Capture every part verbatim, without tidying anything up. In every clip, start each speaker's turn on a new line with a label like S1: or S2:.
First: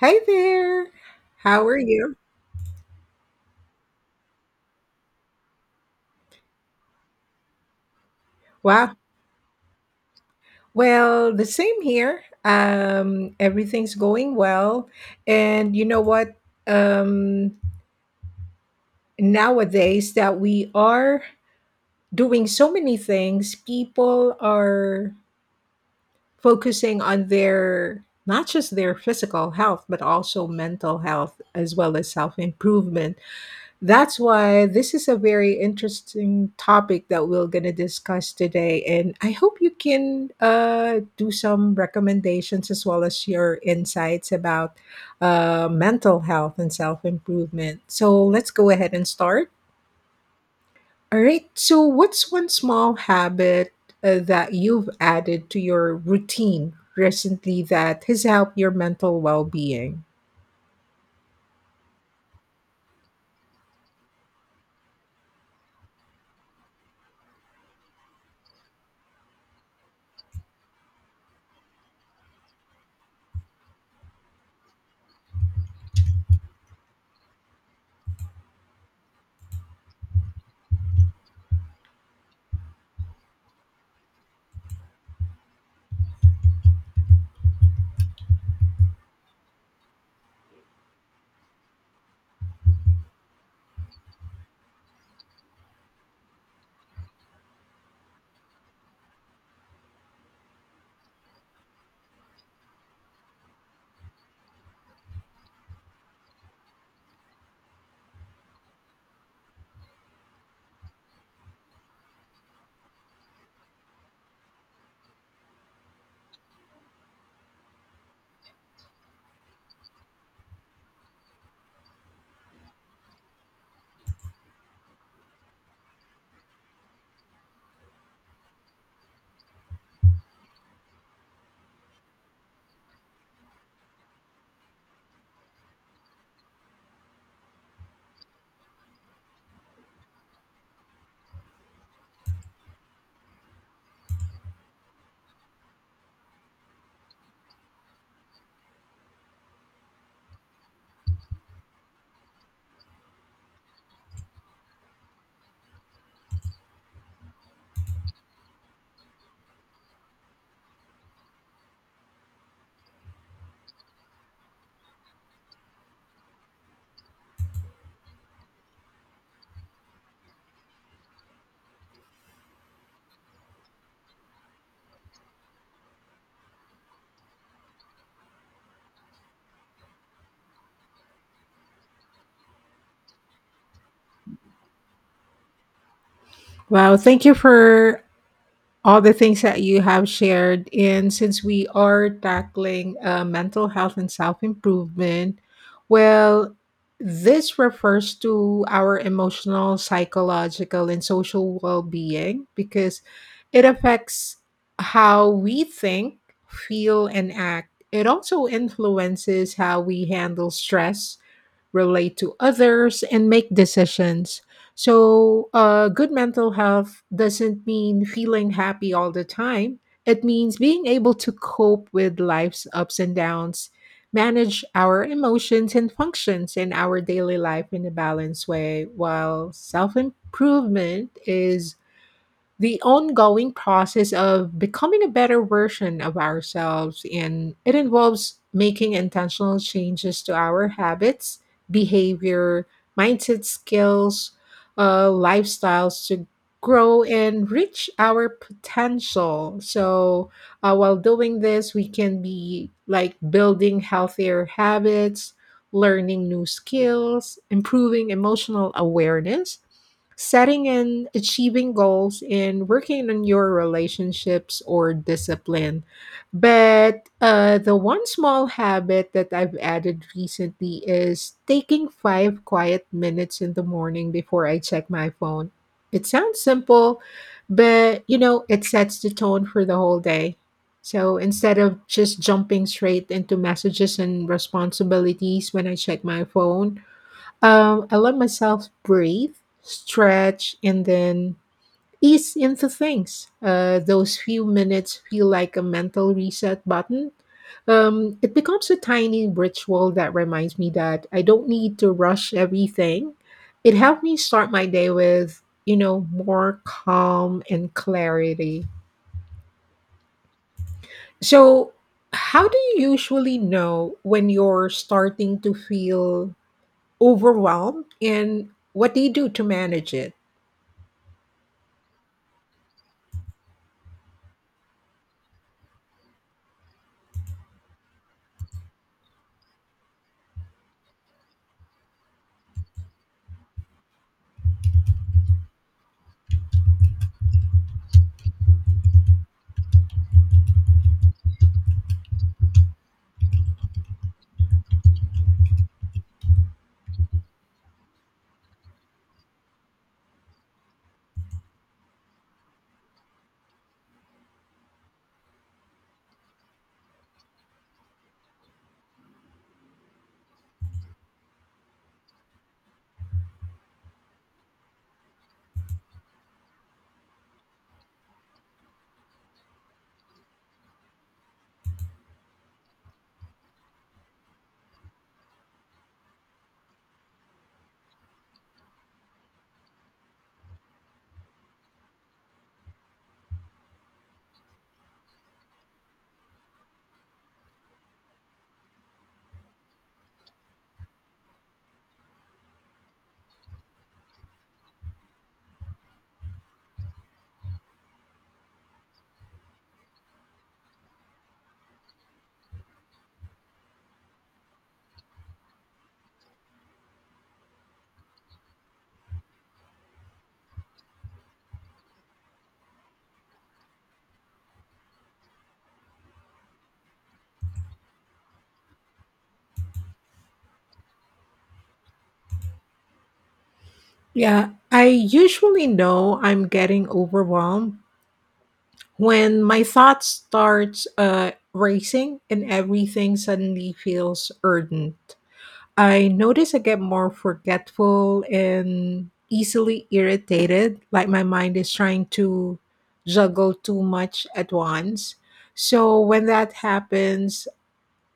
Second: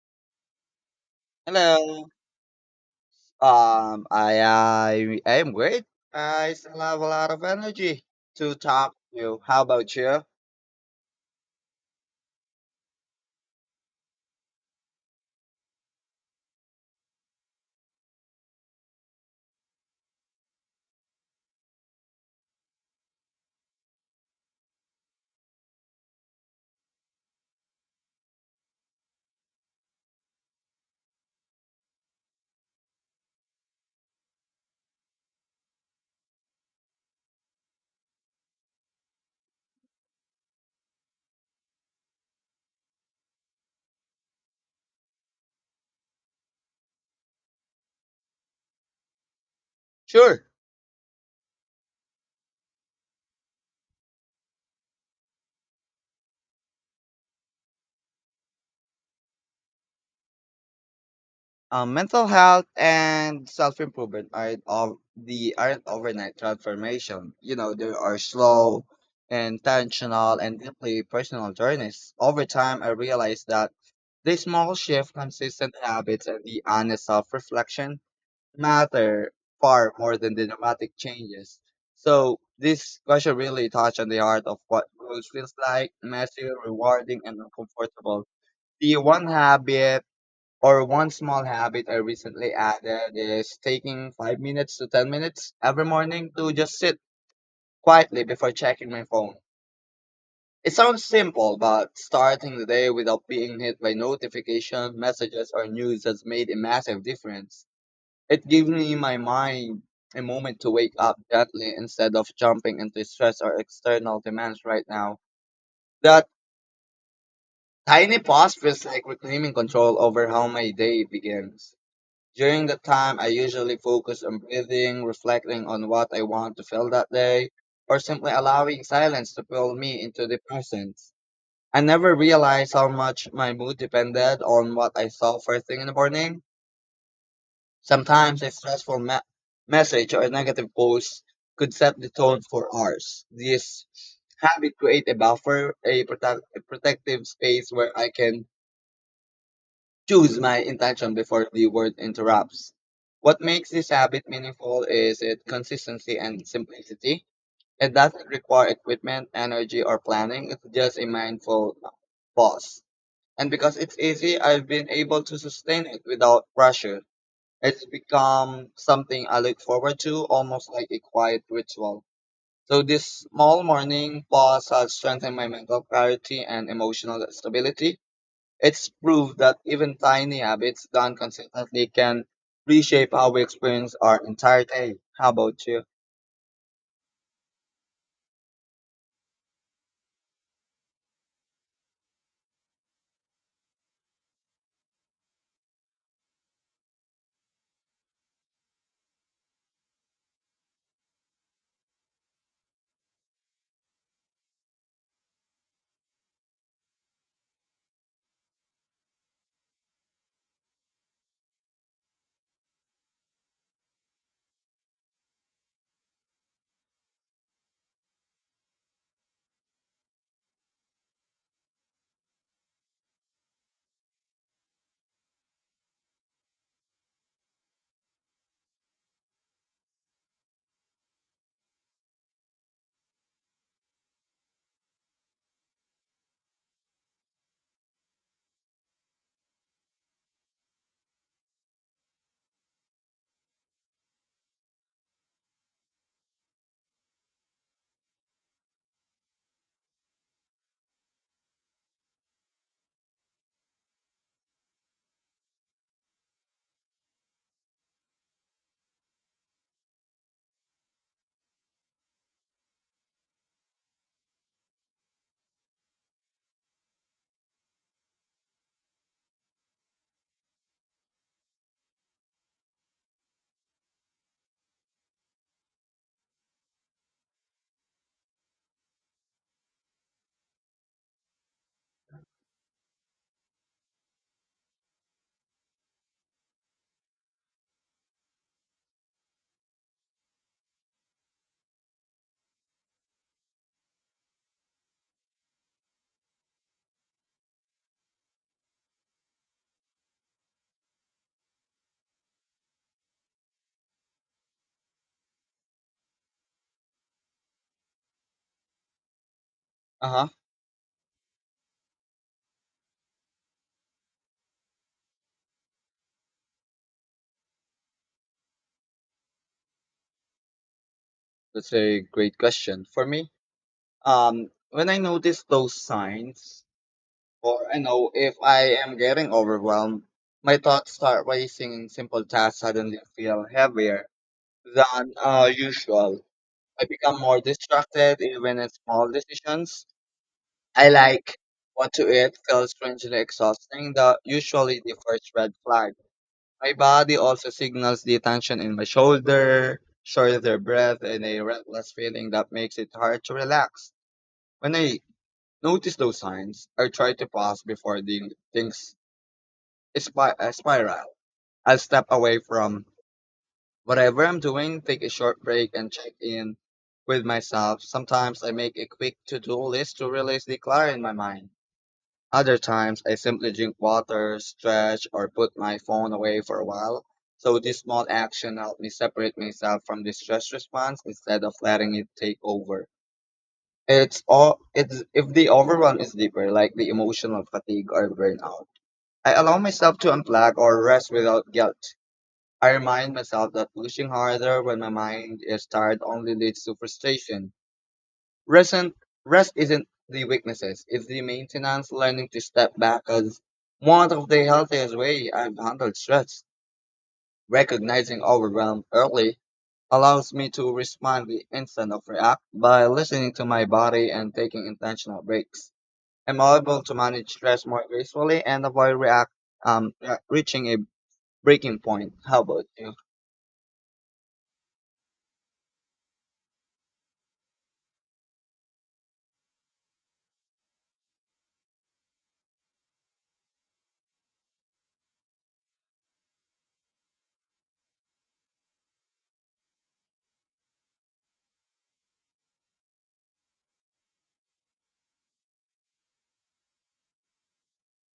S1: Hey there. How are
S2: Hello.
S1: you?
S2: Um, I, I I am great. I still have a lot of energy to talk
S1: Wow.
S2: to you. How about you?
S1: Well, the same here. Um, everything's going well. And you know what? Um, Nowadays that we are doing so many things, people are focusing on their not just their physical health, but also mental health as well as self improvement. That's why this is a very interesting topic that we're going to discuss today. And I hope you can uh, do some recommendations as well as your insights about uh, mental health and self improvement. So let's go ahead and start.
S2: Sure.
S1: All right. So, what's one small habit uh, that you've added to your routine recently that has helped your mental well being?
S2: Um, mental health and self-improvement aren't of the aren't overnight transformation. You know, they are slow, intentional, and deeply personal journeys. Over time, I realized that the small shift, consistent habits, and the honest self-reflection matter far more than the dramatic changes. So this question really touched on the heart of what growth feels like, messy, rewarding, and uncomfortable. The one habit or one small habit I recently added is taking five minutes to ten minutes every morning to just sit quietly before checking my phone. It sounds simple, but starting the day without being hit by notification messages or news has made a massive difference. It gave me my mind a moment to wake up gently instead of jumping into stress or external demands right now. That tiny pause feels like reclaiming control over how my day begins. During that time, I usually focus on breathing, reflecting on what I want to feel that day, or simply allowing silence to pull me into the present. I never realized how much my mood depended on what I saw first thing in the morning. Sometimes a stressful me- message or a negative post could set the tone for hours. This habit create a buffer, a, protect- a protective space where I can choose my intention before the word interrupts. What makes this habit meaningful is its consistency and simplicity. It doesn't require equipment, energy, or planning. It's just a mindful pause. And because it's easy, I've been able to sustain it without pressure. It's become something I look forward to, almost like a quiet ritual. So this small morning pause has strengthened my mental clarity and emotional stability. It's proof that even tiny habits done consistently can reshape how we experience our entire day. How about you?
S1: Wow. Thank you for all the things that you have shared. And since we are tackling uh, mental health and self improvement, well, this refers to our emotional, psychological, and social well being because it affects how we think, feel, and act. It also influences how we handle stress relate to others, and make decisions. So, uh, good mental health doesn't mean feeling happy all the time. It means being able to cope with life's ups and downs, manage our emotions and functions in our daily life in a balanced way, while self improvement is the ongoing process of becoming a better version of ourselves, and it involves making intentional changes to our habits, behavior, mindset, skills, uh, lifestyles to grow and reach our potential. So uh, while doing this, we can be like building healthier habits, learning new skills, improving emotional awareness, setting and achieving goals, and working on your relationships or discipline. But uh, the one small habit that I've added recently is taking five quiet minutes in the morning before I check my phone. It sounds simple, but you know, it sets the tone for the whole day. So instead of just jumping straight into messages and responsibilities when I check my phone, um, I let myself breathe, stretch, and then ease into things. Uh, those few minutes feel like a mental reset button. Um, it becomes a tiny ritual that reminds me that I don't need to rush everything. It helped me start my day with, you know, more calm and clarity.
S2: Uh-huh.
S1: So, how do you usually know when you're starting to feel overwhelmed, and what do you do to manage it?
S2: That's a great question. For me, um, when I notice those signs, or I know if I am getting overwhelmed, my thoughts start racing and simple tasks suddenly feel heavier than uh, usual. I become more distracted even in small decisions. I like what to eat feels strangely exhausting, the usually the first red flag. My body also signals the tension in my shoulder, shorter breath, and a restless feeling that makes it hard to relax. When I notice those signs, I try to pause before the things spi- uh, spiral. I'll step away from whatever I'm doing, take a short break and check in with myself. Sometimes I make a quick to-do list to release the clutter in my mind. Other times I simply drink water, stretch, or put my phone away for a while. So this small action helped me separate myself from the stress response instead of letting it take over. It's all it's if the overwhelm is deeper, like the emotional fatigue or burnout. I allow myself to unplug or rest without guilt. I remind myself that pushing harder when my mind is tired only leads to frustration. Rest, and- Rest isn't the weaknesses, it's the maintenance, learning to step back as one of the healthiest way I've handled stress. Recognizing overwhelm early allows me to respond the instant of react by listening to my body and taking intentional breaks. I'm able to manage stress more gracefully and avoid react um, re- reaching a breaking point. How about you?
S1: Yeah, I usually know I'm getting overwhelmed when my thoughts start uh, racing and everything suddenly feels urgent. I notice I get more forgetful and easily irritated, like my mind is trying to juggle too much at once. So when that happens,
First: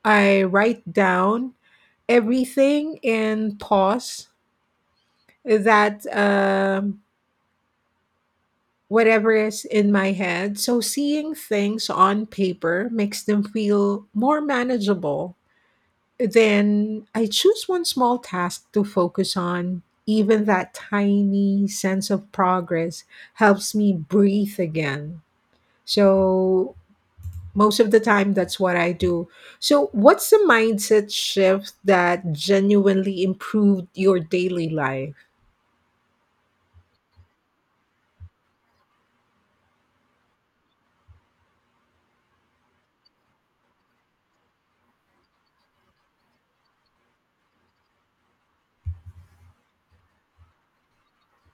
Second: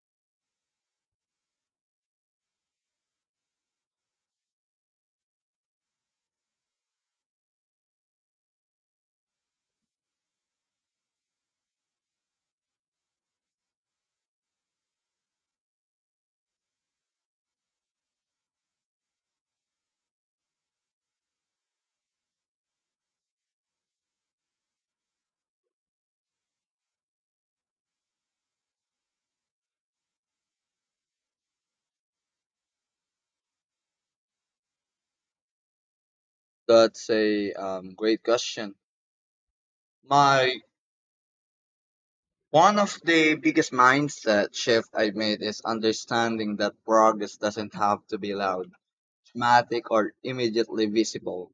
S1: I write down everything and pause that. Um, whatever is in my head. So seeing things on paper makes them feel more manageable. Then I choose one small task to focus on. Even that tiny sense of progress helps me breathe again. So, most of the time, that's what I do. So, what's the mindset shift that genuinely improved your daily life?
S2: That's a um, great question. My one of the biggest mindset shift I made is understanding that progress doesn't have to be loud, dramatic, or immediately visible.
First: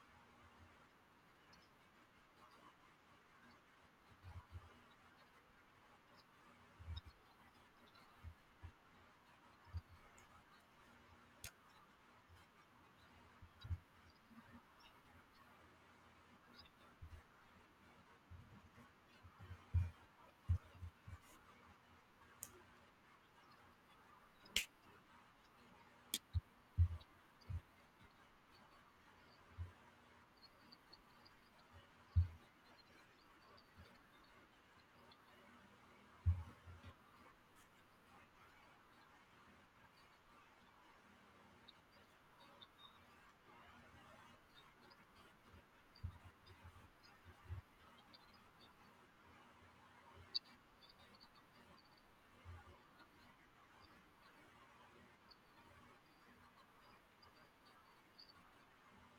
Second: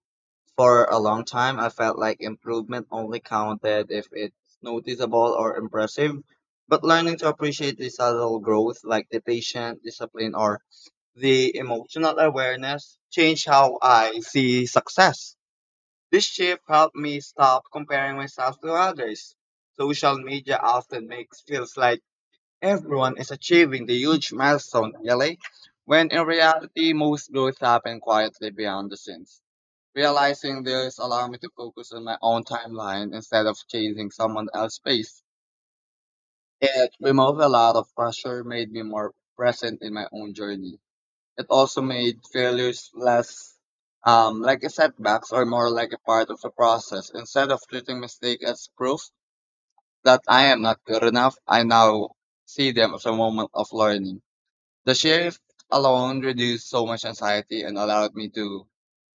S2: For a long time, I felt like improvement only counted if it's noticeable or impressive. But learning to appreciate the subtle growth, like the patient discipline or the emotional awareness, changed how I see success. This shift helped me stop comparing myself to others. Social media often makes feels like everyone is achieving the huge milestone early, when in reality most growth happens quietly behind the scenes. Realizing this allowed me to focus on my own timeline instead of chasing someone else's pace. It removed a lot of pressure, made me more present in my own journey. It also made failures less um, like a setbacks or more like a part of the process. Instead of treating mistakes as proof that I am not good enough, I now see them as a moment of learning. The shift alone reduced so much anxiety and allowed me to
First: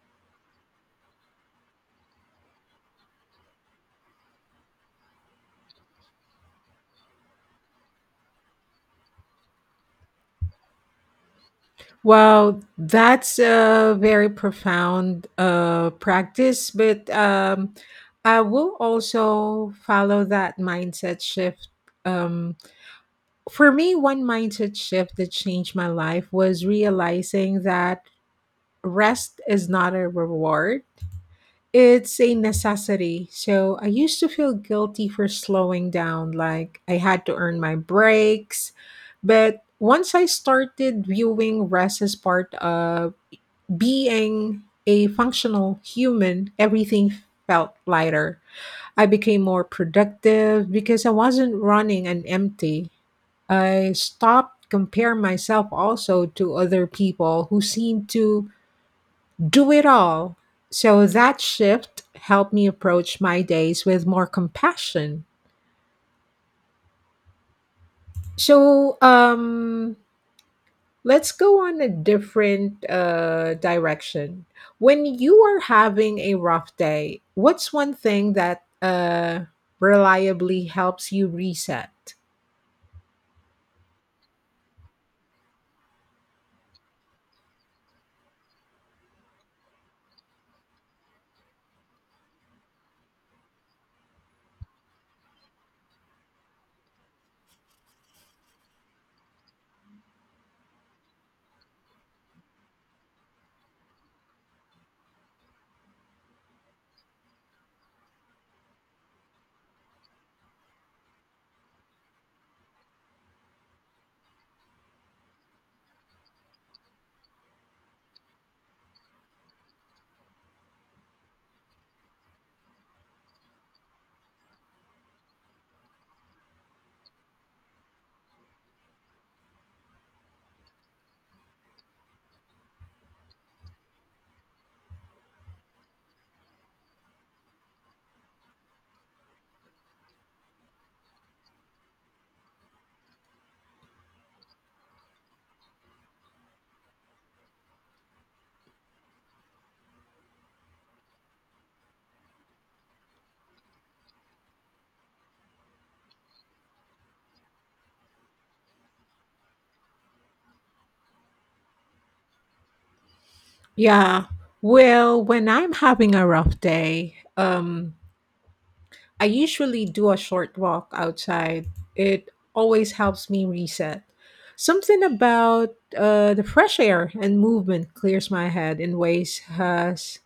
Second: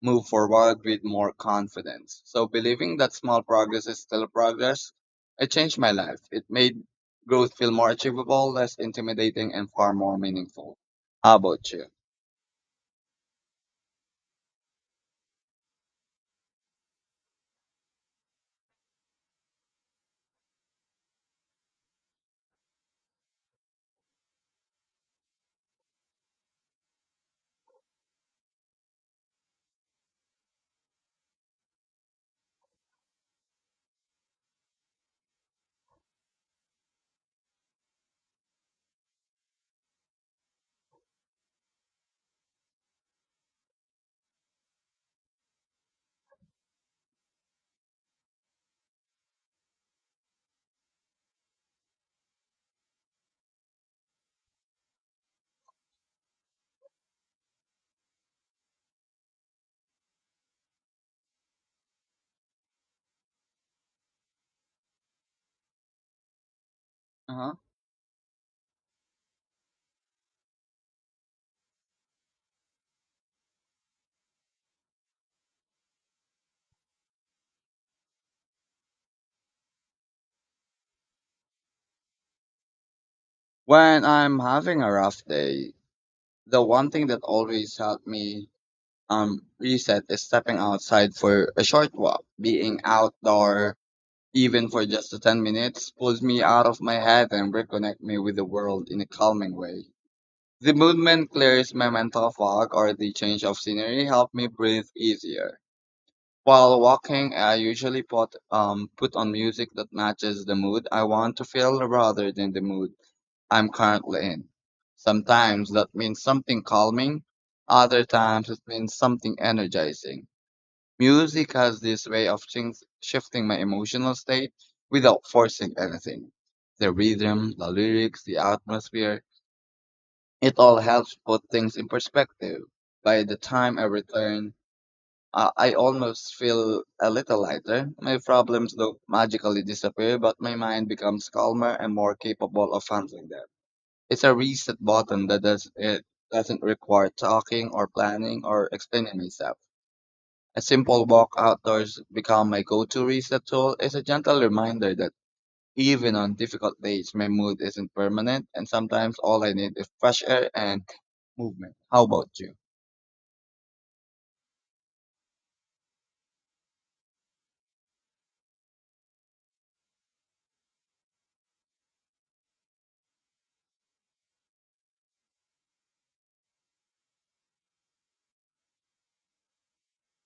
S2: move forward with more confidence. So believing that small progress is still progress, it changed my life. It made growth feel more achievable, less intimidating, and far more meaningful. How about you?
S1: Wow, that's a very profound uh, practice, but um, I will also follow that mindset shift. Um, for me, one mindset shift that changed my life was realizing that rest is not a reward, it's a necessity. So I used to feel guilty for slowing down, like I had to earn my breaks. But once I started viewing rest as part of being a functional human, everything felt lighter. I became more productive because I wasn't running an empty. I stopped comparing myself also to other people who seemed to do it all. So that shift helped me approach my days with more compassion.
S2: Uh-huh.
S1: So, um, let's go on a different uh, direction. When you are having a rough day, what's one thing that uh, reliably helps you reset?
S2: When I'm having a rough day, the one thing that always helped me um reset is stepping outside for a short walk. Being outdoor, even for just the ten minutes, pulls me out of my head and reconnect me with the world in a calming way. The movement clears my mental fog or the change of scenery help me breathe easier. While walking, I usually put um put on music that matches the mood I want to feel rather than the mood I'm currently in. Sometimes that means something calming, other times it means something energizing. Music has this way of things shifting my emotional state without forcing anything. The rhythm, the lyrics, the atmosphere, it all helps put things in perspective. By the time I return, uh, I almost feel a little lighter. My problems don't magically disappear, but my mind becomes calmer and more capable of handling them. It's a reset button that does it doesn't require talking or planning or explaining myself. A simple walk outdoors become my go-to reset tool. It's a gentle reminder that even on difficult days my mood isn't permanent and sometimes all I need is fresh air and movement. How about you?
S1: Yeah. Well, when I'm having a rough day, um, I usually do a short walk outside. It always helps me reset. Something about uh, the fresh air and movement clears my head in ways has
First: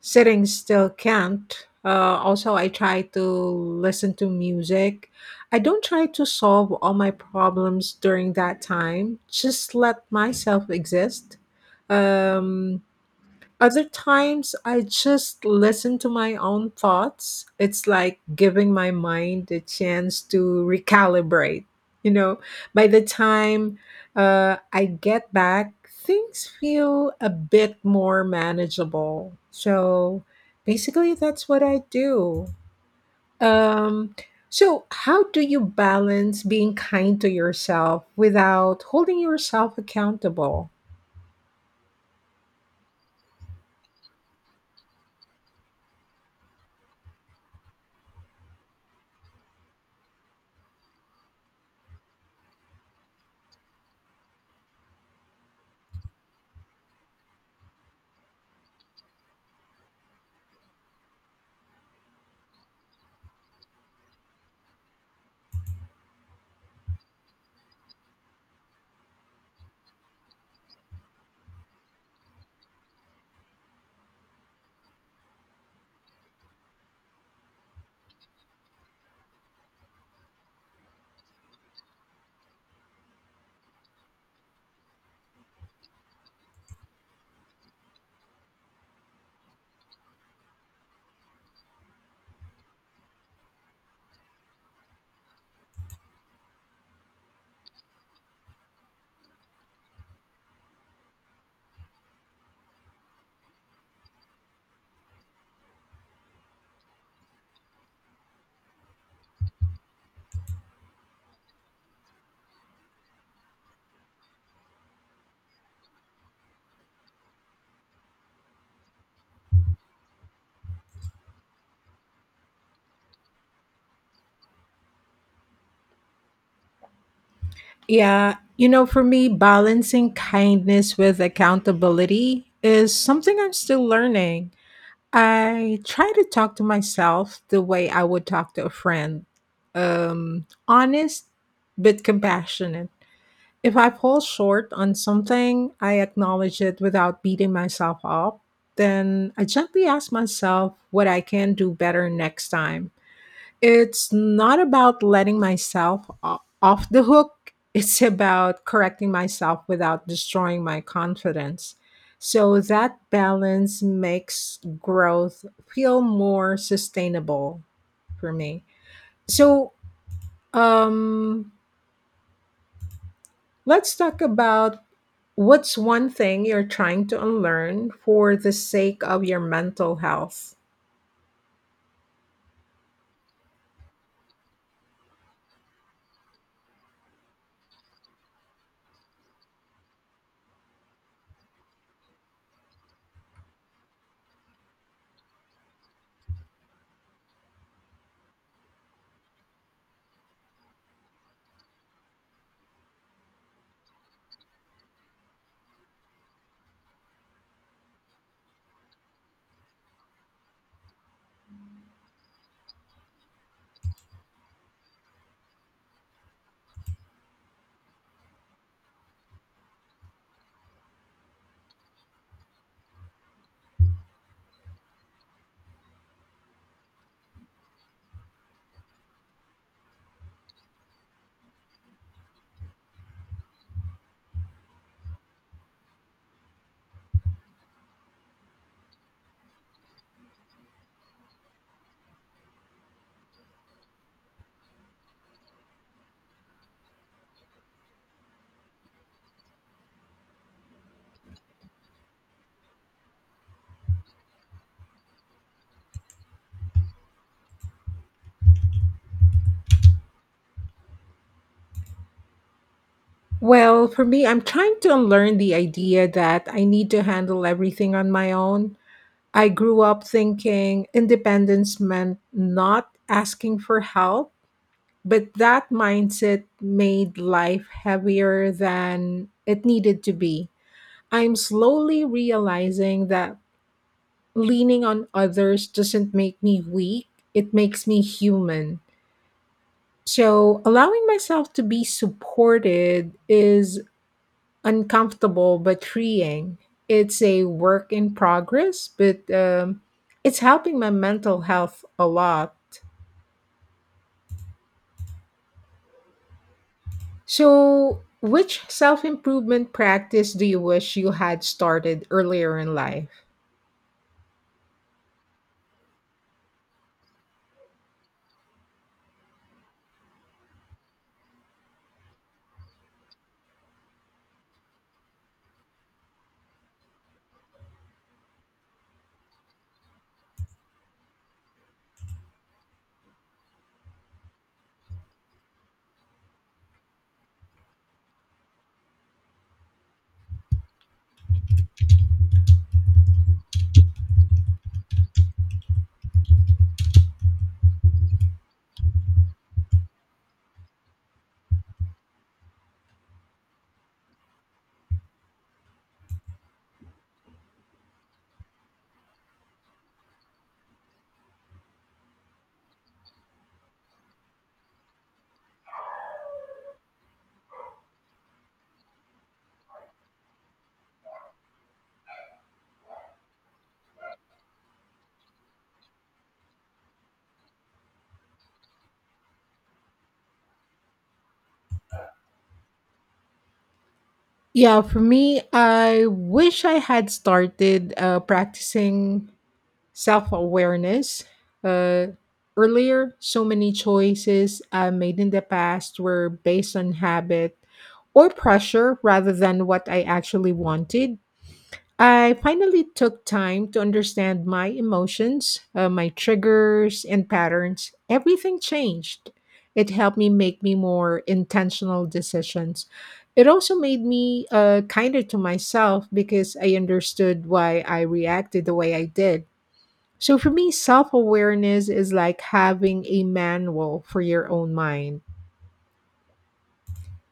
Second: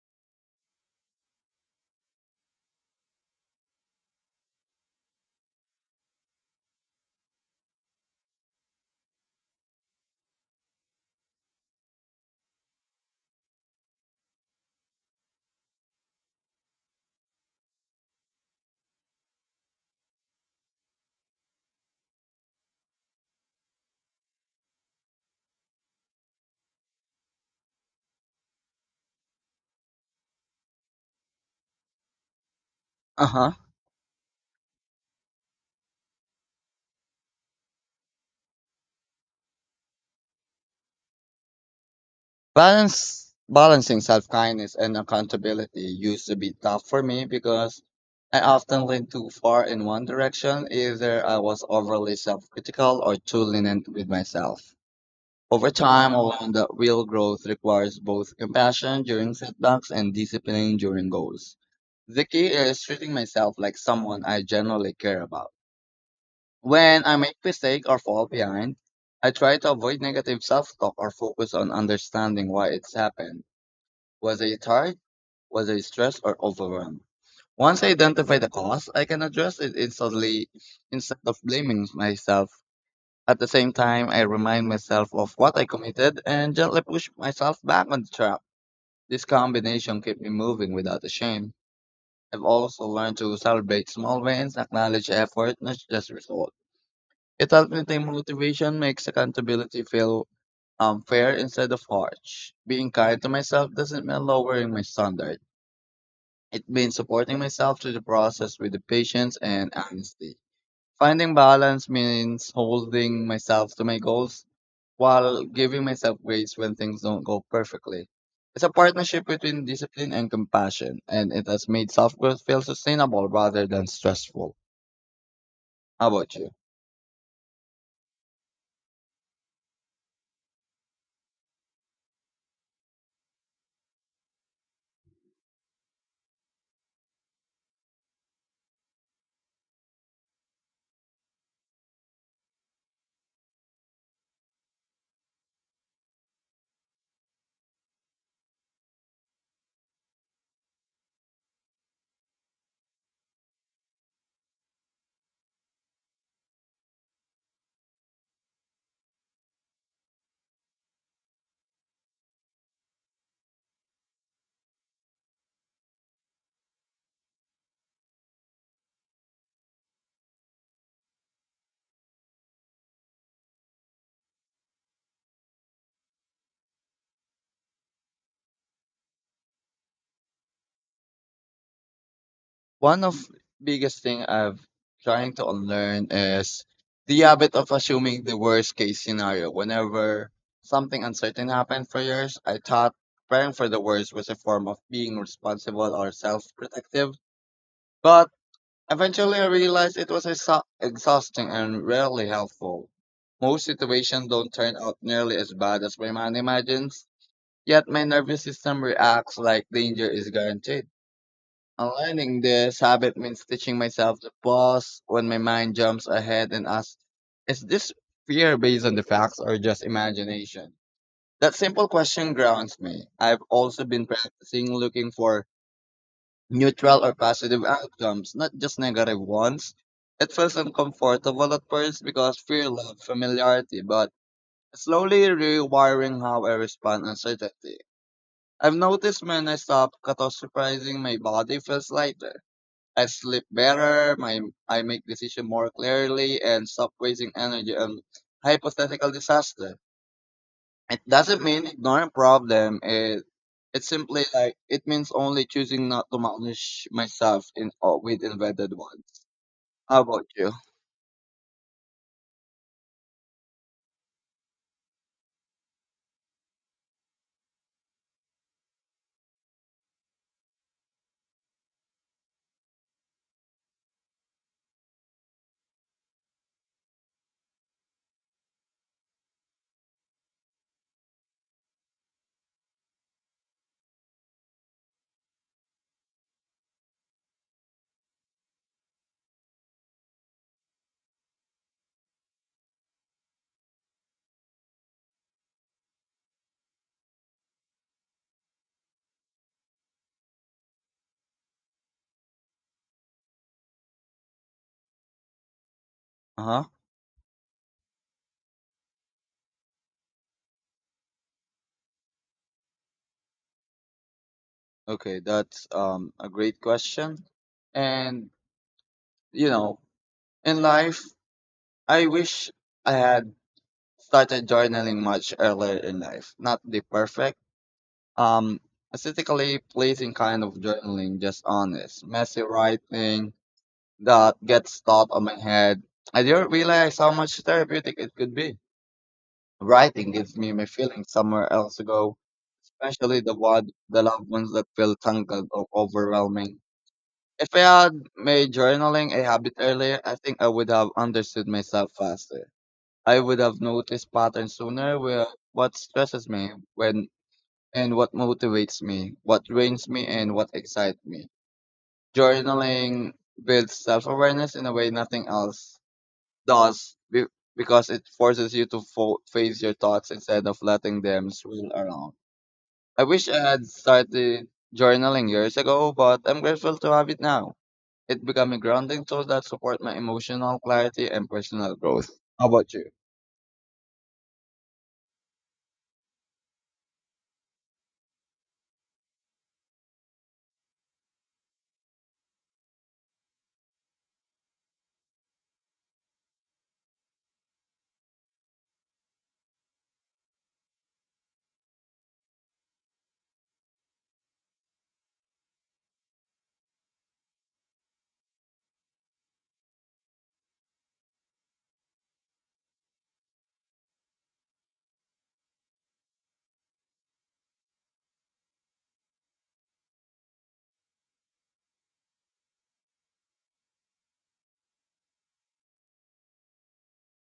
S1: sitting still can't. Uh, also, I try to listen to music. I don't try to solve all my problems during that time, just let myself exist. Um, Other times, I just listen to my own thoughts. It's like giving my mind a chance to recalibrate. You know, by the time uh, I get back, things feel a bit more manageable. So basically, that's what I do.
S2: Uh-huh.
S1: Um, so, how do you balance being kind to yourself without holding yourself accountable?
S2: Balance Balancing self-kindness and accountability used to be tough for me because I often leaned too far in one direction. Either I was overly self-critical or too lenient with myself. Over time, I learned that real growth requires both compassion during setbacks and discipline during goals. The key is treating myself like someone I genuinely care about. When I make mistake or fall behind, I try to avoid negative self-talk or focus on understanding why it's happened. Was I tired? Was I stressed or overwhelmed? Once I identify the cause, I can address it instantly instead of blaming myself. At the same time, I remind myself of what I committed and gently push myself back on the track. This combination keeps me moving without a shame. I've also learned to celebrate small wins, acknowledge effort, not just result. It helps me think motivation makes accountability feel um, fair instead of harsh. Being kind to myself doesn't mean lowering my standards. It means supporting myself through the process with the patience and honesty. Finding balance means holding myself to my goals while giving myself grace when things don't go perfectly. It's a partnership between discipline and compassion, and it has made self growth feel sustainable rather than stressful. How about you?
S1: Yeah, you know, for me, balancing kindness with accountability is something I'm still learning. I try to talk to myself the way I would talk to a friend, um, honest, but compassionate. If I fall short on something, I acknowledge it without beating myself up. Then I gently ask myself what I can do better next time. It's not about letting myself o- off the hook. It's about correcting myself without destroying my confidence. So that balance makes growth feel more sustainable for me. So, um, let's talk about what's one thing you're trying to unlearn for the sake of your mental health.
S2: One of biggest thing I've trying to unlearn is the habit of assuming the worst case scenario. Whenever something uncertain happened for years, I thought preparing for the worst was a form of being responsible or self-protective. But eventually I realized it was exha- exhausting and rarely helpful. Most situations don't turn out nearly as bad as my mind imagines, yet my nervous system reacts like danger is guaranteed. Aligning this habit means teaching myself to pause when my mind jumps ahead and ask, is this fear based on the facts or just imagination? That simple question grounds me. I've also been practicing looking for neutral or positive outcomes, not just negative ones. It feels uncomfortable at first because fear loves familiarity, but slowly rewiring how I respond uncertainty. I've noticed when I stop catastrophizing, my body feels lighter. I sleep better, my I make decision more clearly and stop wasting energy on hypothetical disaster. It doesn't mean ignoring problem. It it's simply like it means only choosing not to manage myself in or with invented ones. How about you?
S1: Well, for me, I'm trying to unlearn the idea that I need to handle everything on my own. I grew up thinking independence meant not asking for help, but that mindset made life heavier than it needed to be. I'm slowly realizing that leaning on others doesn't make me weak, it makes me human. So, allowing myself to be supported is uncomfortable but freeing. It's a work in progress, but um, it's helping my mental health a lot.
S2: Uh-huh.
S1: So, which self improvement practice do you wish you had started earlier in life?
S2: Okay, that's um a great question. And you know, in life, I wish I had started journaling much earlier in life. Not the perfect Um, aesthetically pleasing kind of journaling, just honest, messy writing that gets stuck on my head. I didn't realize how much therapeutic it could be. Writing gives me my feelings somewhere else to go, especially the one, the loved ones that feel tangled or overwhelming. If I had made journaling a habit earlier, I think I would have understood myself faster. I would have noticed patterns sooner where what stresses me when and what motivates me, what drains me, and what excites me. Journaling builds self awareness in a way nothing else does be- because it forces you to fo- face your thoughts instead of letting them swirl around. I wish I had started journaling years ago, but I'm grateful to have it now. It became a grounding tool that supports my emotional clarity and personal growth. How about you?
S1: Yeah, for me, I wish I had started uh, practicing self-awareness uh, earlier. So many choices I made in the past were based on habit or pressure rather than what I actually wanted. I finally took time to understand my emotions, uh, my triggers and patterns, everything changed. It helped me make me more intentional decisions. It also made me uh, kinder to myself because I understood why I reacted the way I did. So for me, self awareness is like having a manual for your own mind.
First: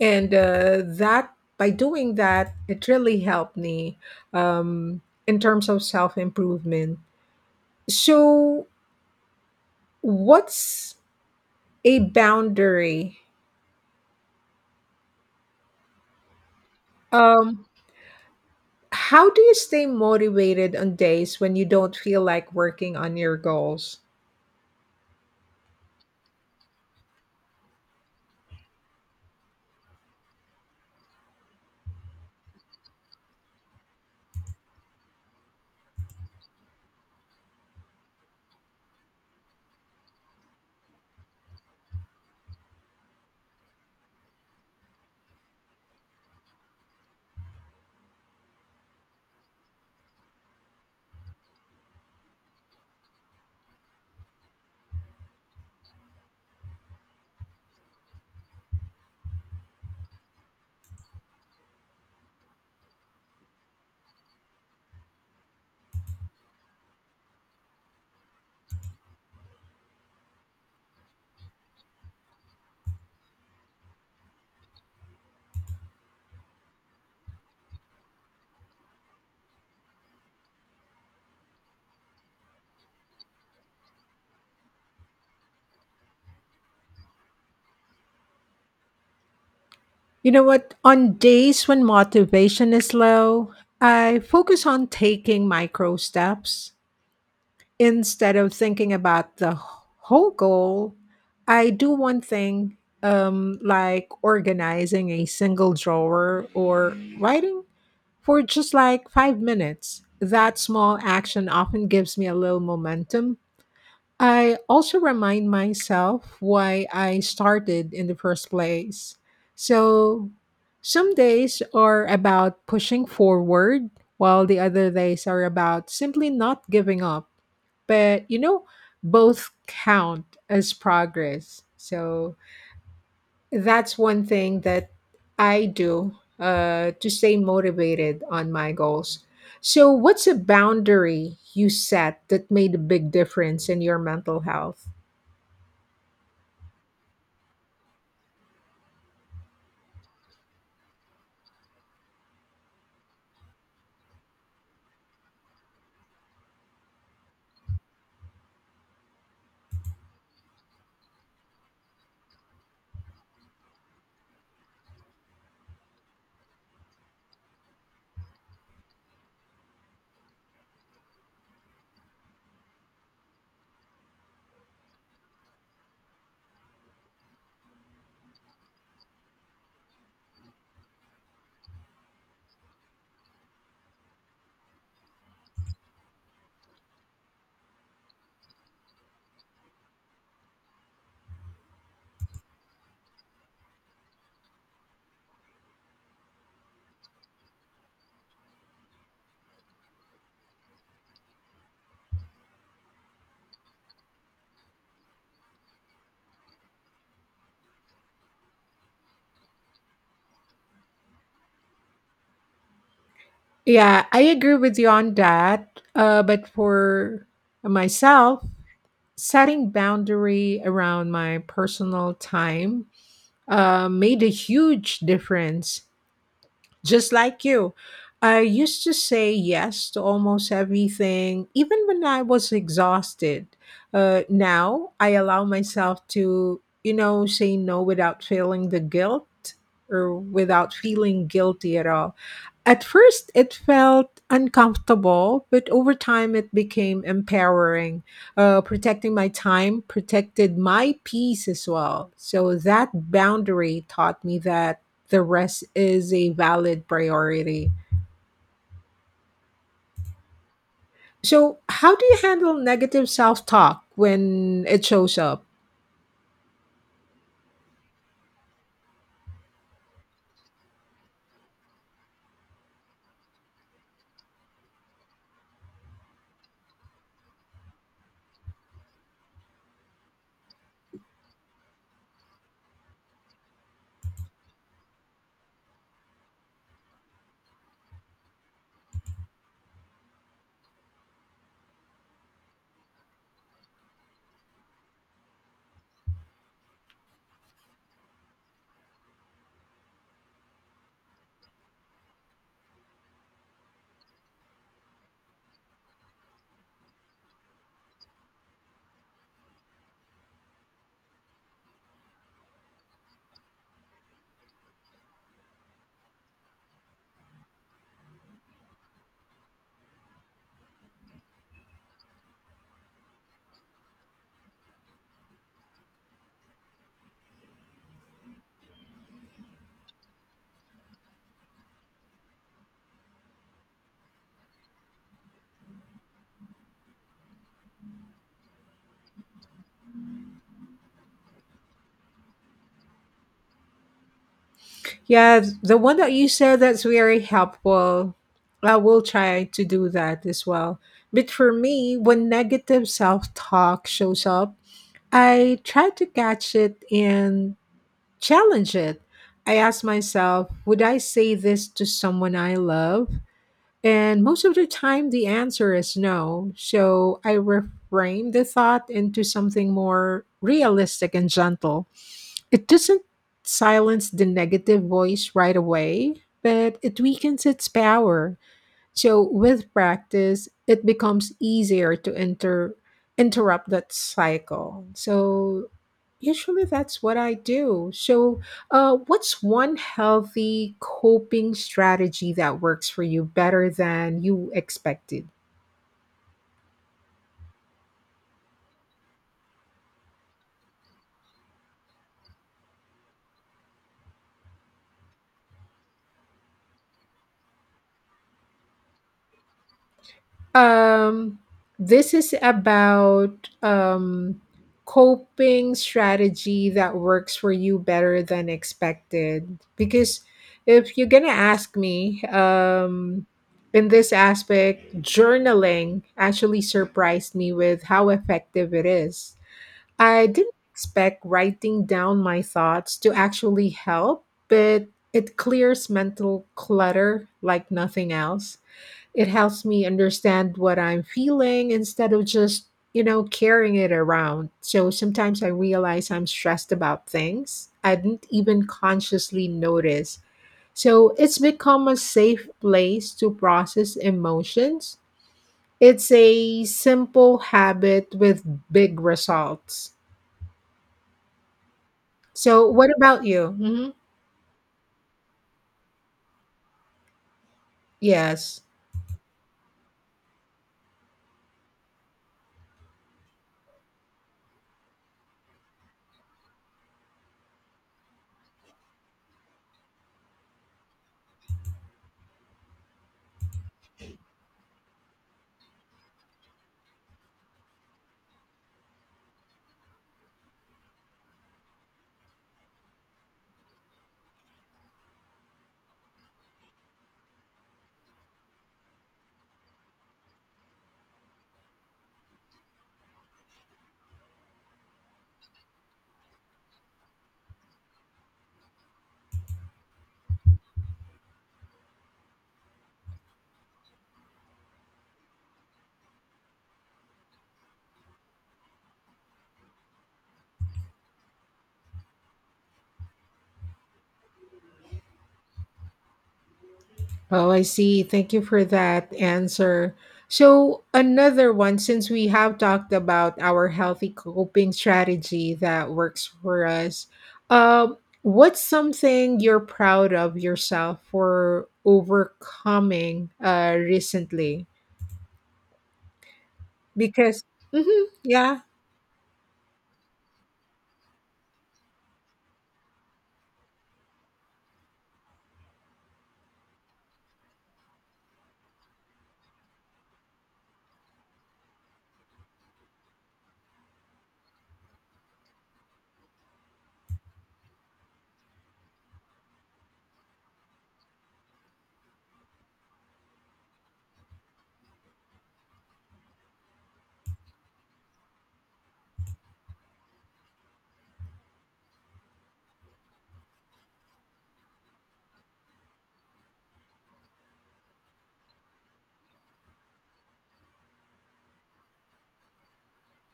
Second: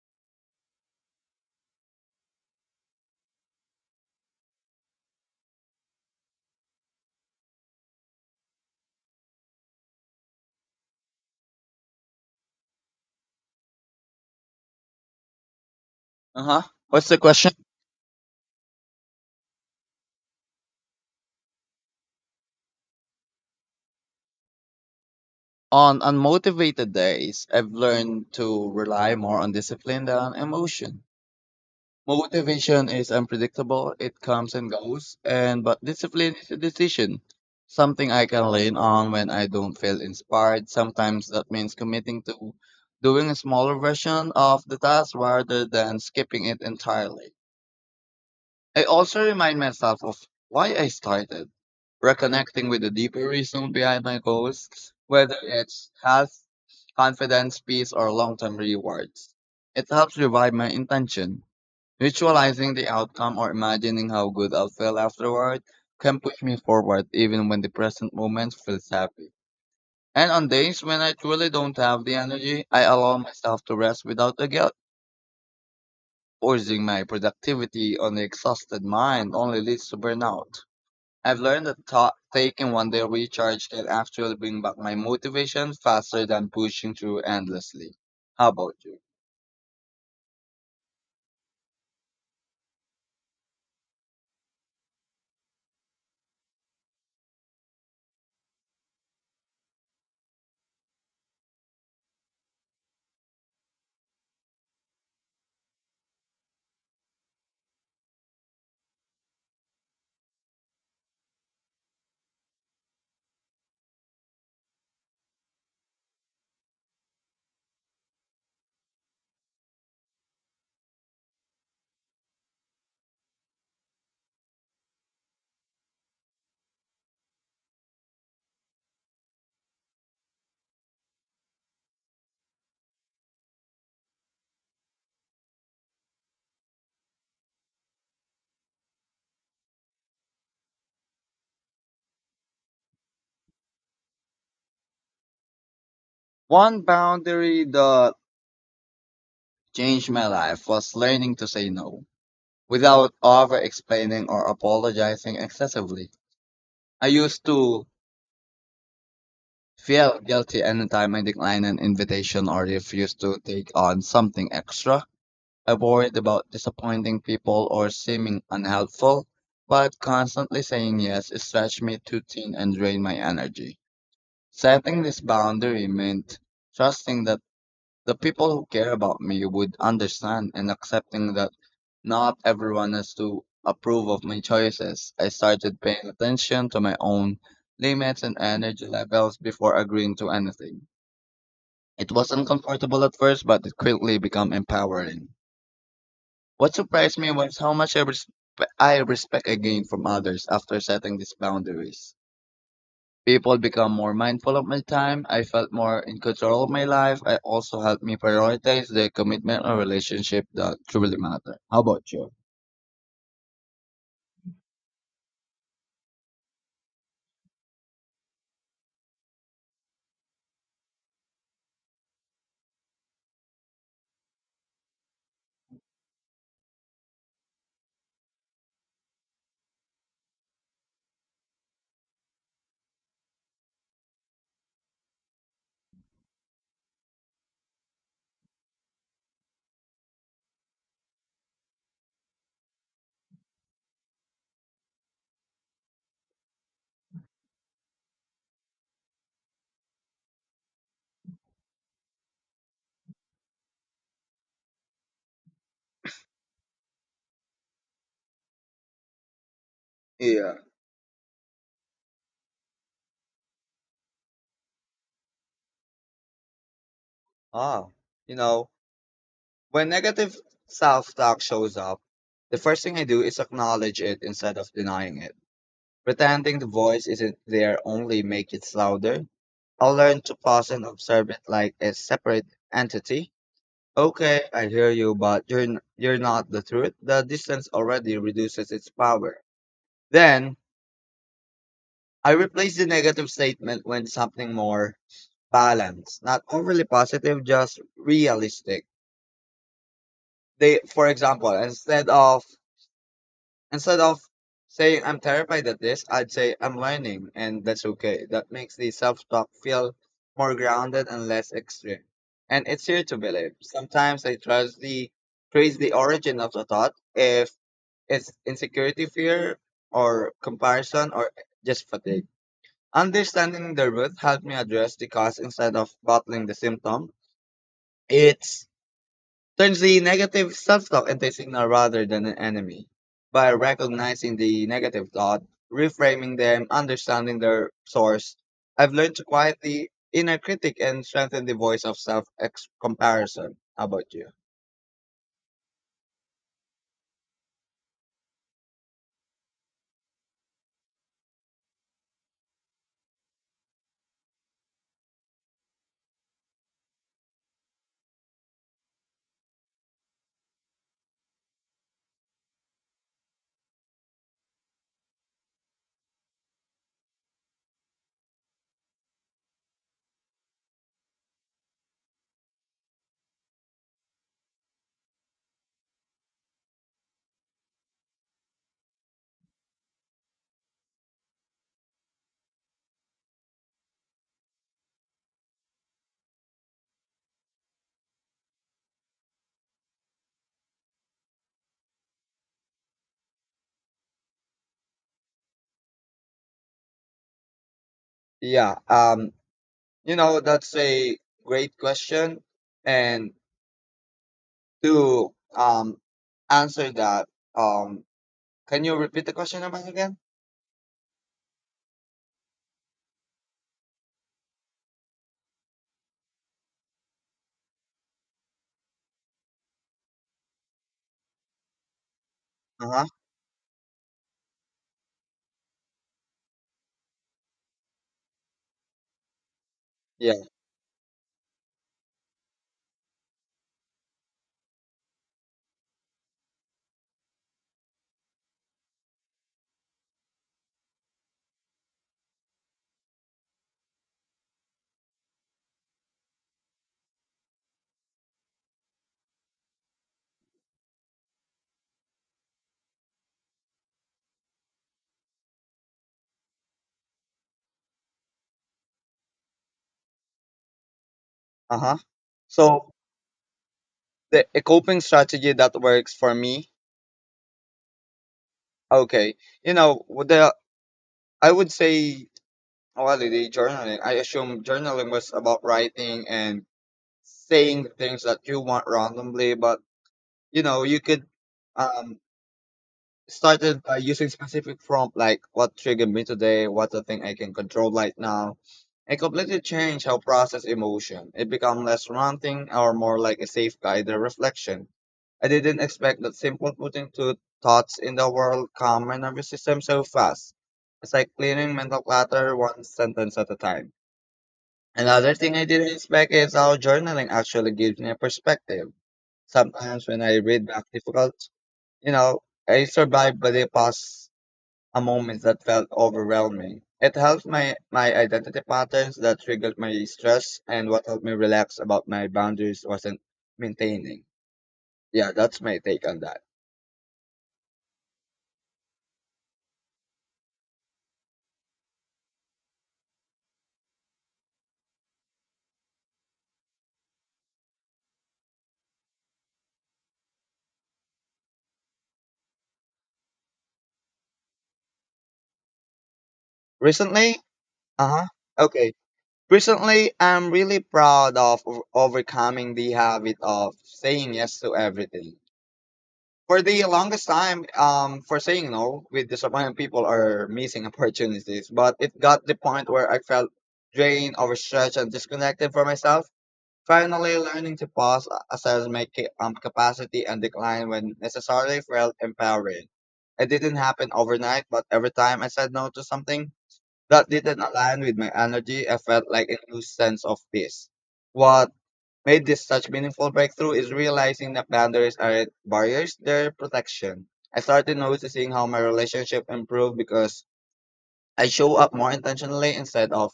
S1: And uh, that by doing that, it really helped me um, in terms of self improvement. So, what's a boundary?
S2: Uh huh. What's the question?
S1: Um, how do you stay motivated on days when you don't feel like working on your goals?
S2: On unmotivated days, I've learned to rely more on discipline than emotion. Motivation is unpredictable, it comes and goes, and but discipline is a decision, something I can lean on when I don't feel inspired. Sometimes that means committing to doing a smaller version of the task rather than skipping it entirely. I also remind myself of why I started, reconnecting with the deeper reason behind my goals, whether it's health, confidence, peace, or long term rewards. It helps revive my intention. Visualizing the outcome or imagining how good I'll feel afterward can push me forward even when the present moment feels heavy. And on days when I truly don't have the energy, I allow myself to rest without the guilt. Forcing my productivity on an exhausted mind only leads to burnout. I've learned that ta taking one day recharge can actually bring back my motivation faster than pushing through endlessly. How about you?
S1: You know what? On days when motivation is low, I focus on taking micro steps instead of thinking about the whole goal. I do one thing, um, like organizing a single drawer or writing for just like five minutes. That small action often gives me a little momentum. I also remind myself why I started in the first place. So, some days are about pushing forward, while the other days are about simply not giving up. But, you know, both count as progress. So, that's one thing that I do uh, to stay motivated on my goals. So, what's a boundary you set that made a big difference in your mental health?
S2: One boundary that changed my life was learning to say no without over explaining or apologizing excessively. I used to feel guilty anytime I declined an invitation or refused to take on something extra. I worried about disappointing people or seeming unhelpful, but constantly saying yes stretched me too thin and drained my energy. Setting this boundary meant trusting that the people who care about me would understand and accepting that not everyone has to approve of my choices. I started paying attention to my own limits and energy levels before agreeing to anything. It was uncomfortable at first, but it quickly became empowering. What surprised me was how much I, respe- I respect I gained from others after setting these boundaries. People become more mindful of my time. I felt more in control of my life. I also helped me prioritize the commitment or relationship that truly matter. How about you?
S1: Yeah, I agree with you on that. Uh, but for myself, setting boundary around my personal time uh, made a huge difference. Just like you, I used to say yes to almost everything, even when I was exhausted. Uh, now I allow myself to, you know, say no without feeling the guilt or without feeling guilty at all. At first, it felt uncomfortable, but over time, it became empowering. Uh, protecting my time protected my peace as well. So, that boundary taught me that the rest is a valid priority.
S2: Yeah.
S1: So, how do you handle negative self talk when it shows up?
S2: Ah, you know, when negative self-talk shows up, the first thing I do is acknowledge it instead of denying it. Pretending the voice isn't there only makes it louder. I'll learn to pause and observe it like a separate entity. Okay, I hear you, but you're n- you're not the truth. The distance already reduces its power. Then I replace the negative statement with something more balanced, not overly positive, just realistic. They, for example, instead of Instead of saying I'm terrified at this, I'd say I'm learning and that's okay. That makes the self-talk feel more grounded and less extreme. And it's here to believe. Sometimes I trust the trace the origin of the thought if it's insecurity fear or comparison or just fatigue. Understanding the root helped me address the cause instead of battling the symptom. It's turns the negative self-talk into a signal rather than an enemy. By recognizing the negative thought, reframing them, understanding their source, I've learned to quiet the inner critic and strengthen the voice of self-comparison. How about you?
S1: Yeah, the one that you said that's very helpful. I will try to do that as well. But for me, when negative self talk shows up, I try to catch it and challenge it. I ask myself, would I say this to someone I love? And most of the time, the answer is no. So I reframe the thought into something more realistic and gentle. It doesn't silence the negative voice right away, but it weakens its power. So with practice, it becomes easier to inter interrupt that cycle. So usually that's what I do. So uh, what's one healthy coping strategy that works for you better than you expected?
S2: Yeah, um, you know, that's a great question. And to um answer that, um, can you repeat the question about again?
S1: Um, this is about um, coping strategy that works for you better than expected. Because if you're gonna ask me,
S2: Uh-huh.
S1: um, in this aspect, journaling actually surprised me with how effective it is. I
S2: Yeah.
S1: didn't expect writing down my thoughts to actually help, but it clears mental clutter like nothing else. It helps me understand what I'm feeling instead of just, you know, carrying it around. So sometimes I realize I'm stressed about things I didn't even consciously notice. So it's become a safe place to process emotions. It's a simple habit with big results.
S2: Uh-huh.
S1: So,
S2: So
S1: what about you? Hmm.
S2: the a coping strategy that works for me.
S1: Yes.
S2: Okay. You know, with the I would say holiday journaling. I assume journaling was about writing and saying the things that you want randomly, but you know, you could um started by using specific prompt like what triggered me today, what's the thing I can control right now. It completely changed how I process emotion. It became less ranting or more like a safe guide or reflection. I didn't expect that simple putting two thoughts in the world calm my nervous system so fast. It's like clearing mental clutter one sentence at a time. Another thing I didn't expect is how journaling actually gives me a perspective. Sometimes when I read back difficult, you know, I survived by the past a moment that felt overwhelming. It helped my, my identity patterns that triggered my stress and what helped me relax about my boundaries wasn't maintaining. Yeah, that's my take on that.
S1: Oh, I see. Thank you for that answer. So, another one, since we have talked about our healthy coping strategy that works for us, um, what's something you're proud of yourself for overcoming uh, recently?
S2: Recently,
S1: Because, mhm,
S2: uh-huh.
S1: yeah,
S2: Okay. Recently, I'm really proud of o- overcoming the habit of saying yes to everything. For the longest time, um, for saying no with disappointing people or missing opportunities, but it got the point where I felt drained, overstretched, and disconnected from myself. Finally, learning to pause, assess my ca- um, capacity, and decline when necessary felt empowering. It didn't happen overnight, but every time I said no to something that didn't align with my energy, I felt like a new sense of peace. What made this such meaningful breakthrough is realizing that boundaries aren't barriers, they're protection. I started noticing how my relationship improved because I show up more intentionally instead of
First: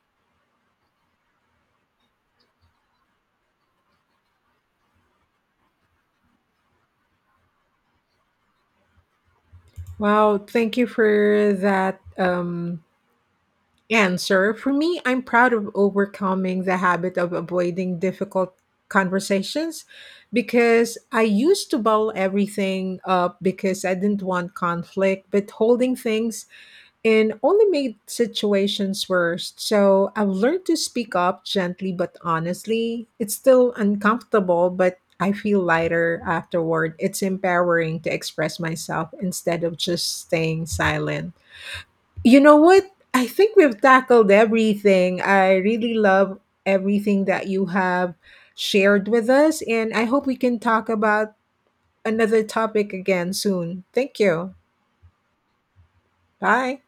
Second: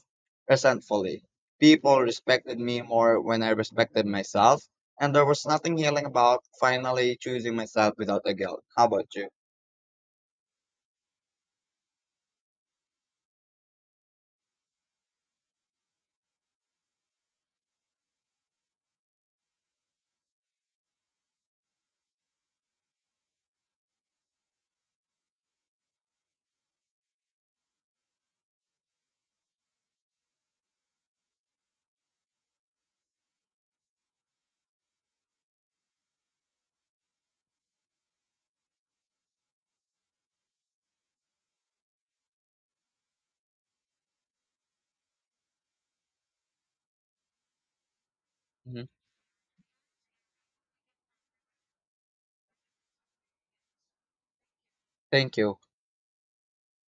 S2: resentfully. People respected me more when I respected myself, and there was nothing healing about finally choosing myself without a guilt. How about you?
S1: wow, thank you for that. Um, Answer For me, I'm proud of overcoming the habit of avoiding difficult conversations because I used to bottle everything up because I didn't want conflict, but holding things in only made situations worse. So I've learned to speak up gently but honestly. It's still uncomfortable, but I feel lighter afterward. It's empowering to express myself instead of just staying silent. You know what? I think we've tackled everything. I really love everything that you have
S2: Mhm.
S1: shared with us, and I hope we can talk about another topic again soon. Thank you.
S2: Thank you.
S1: Bye.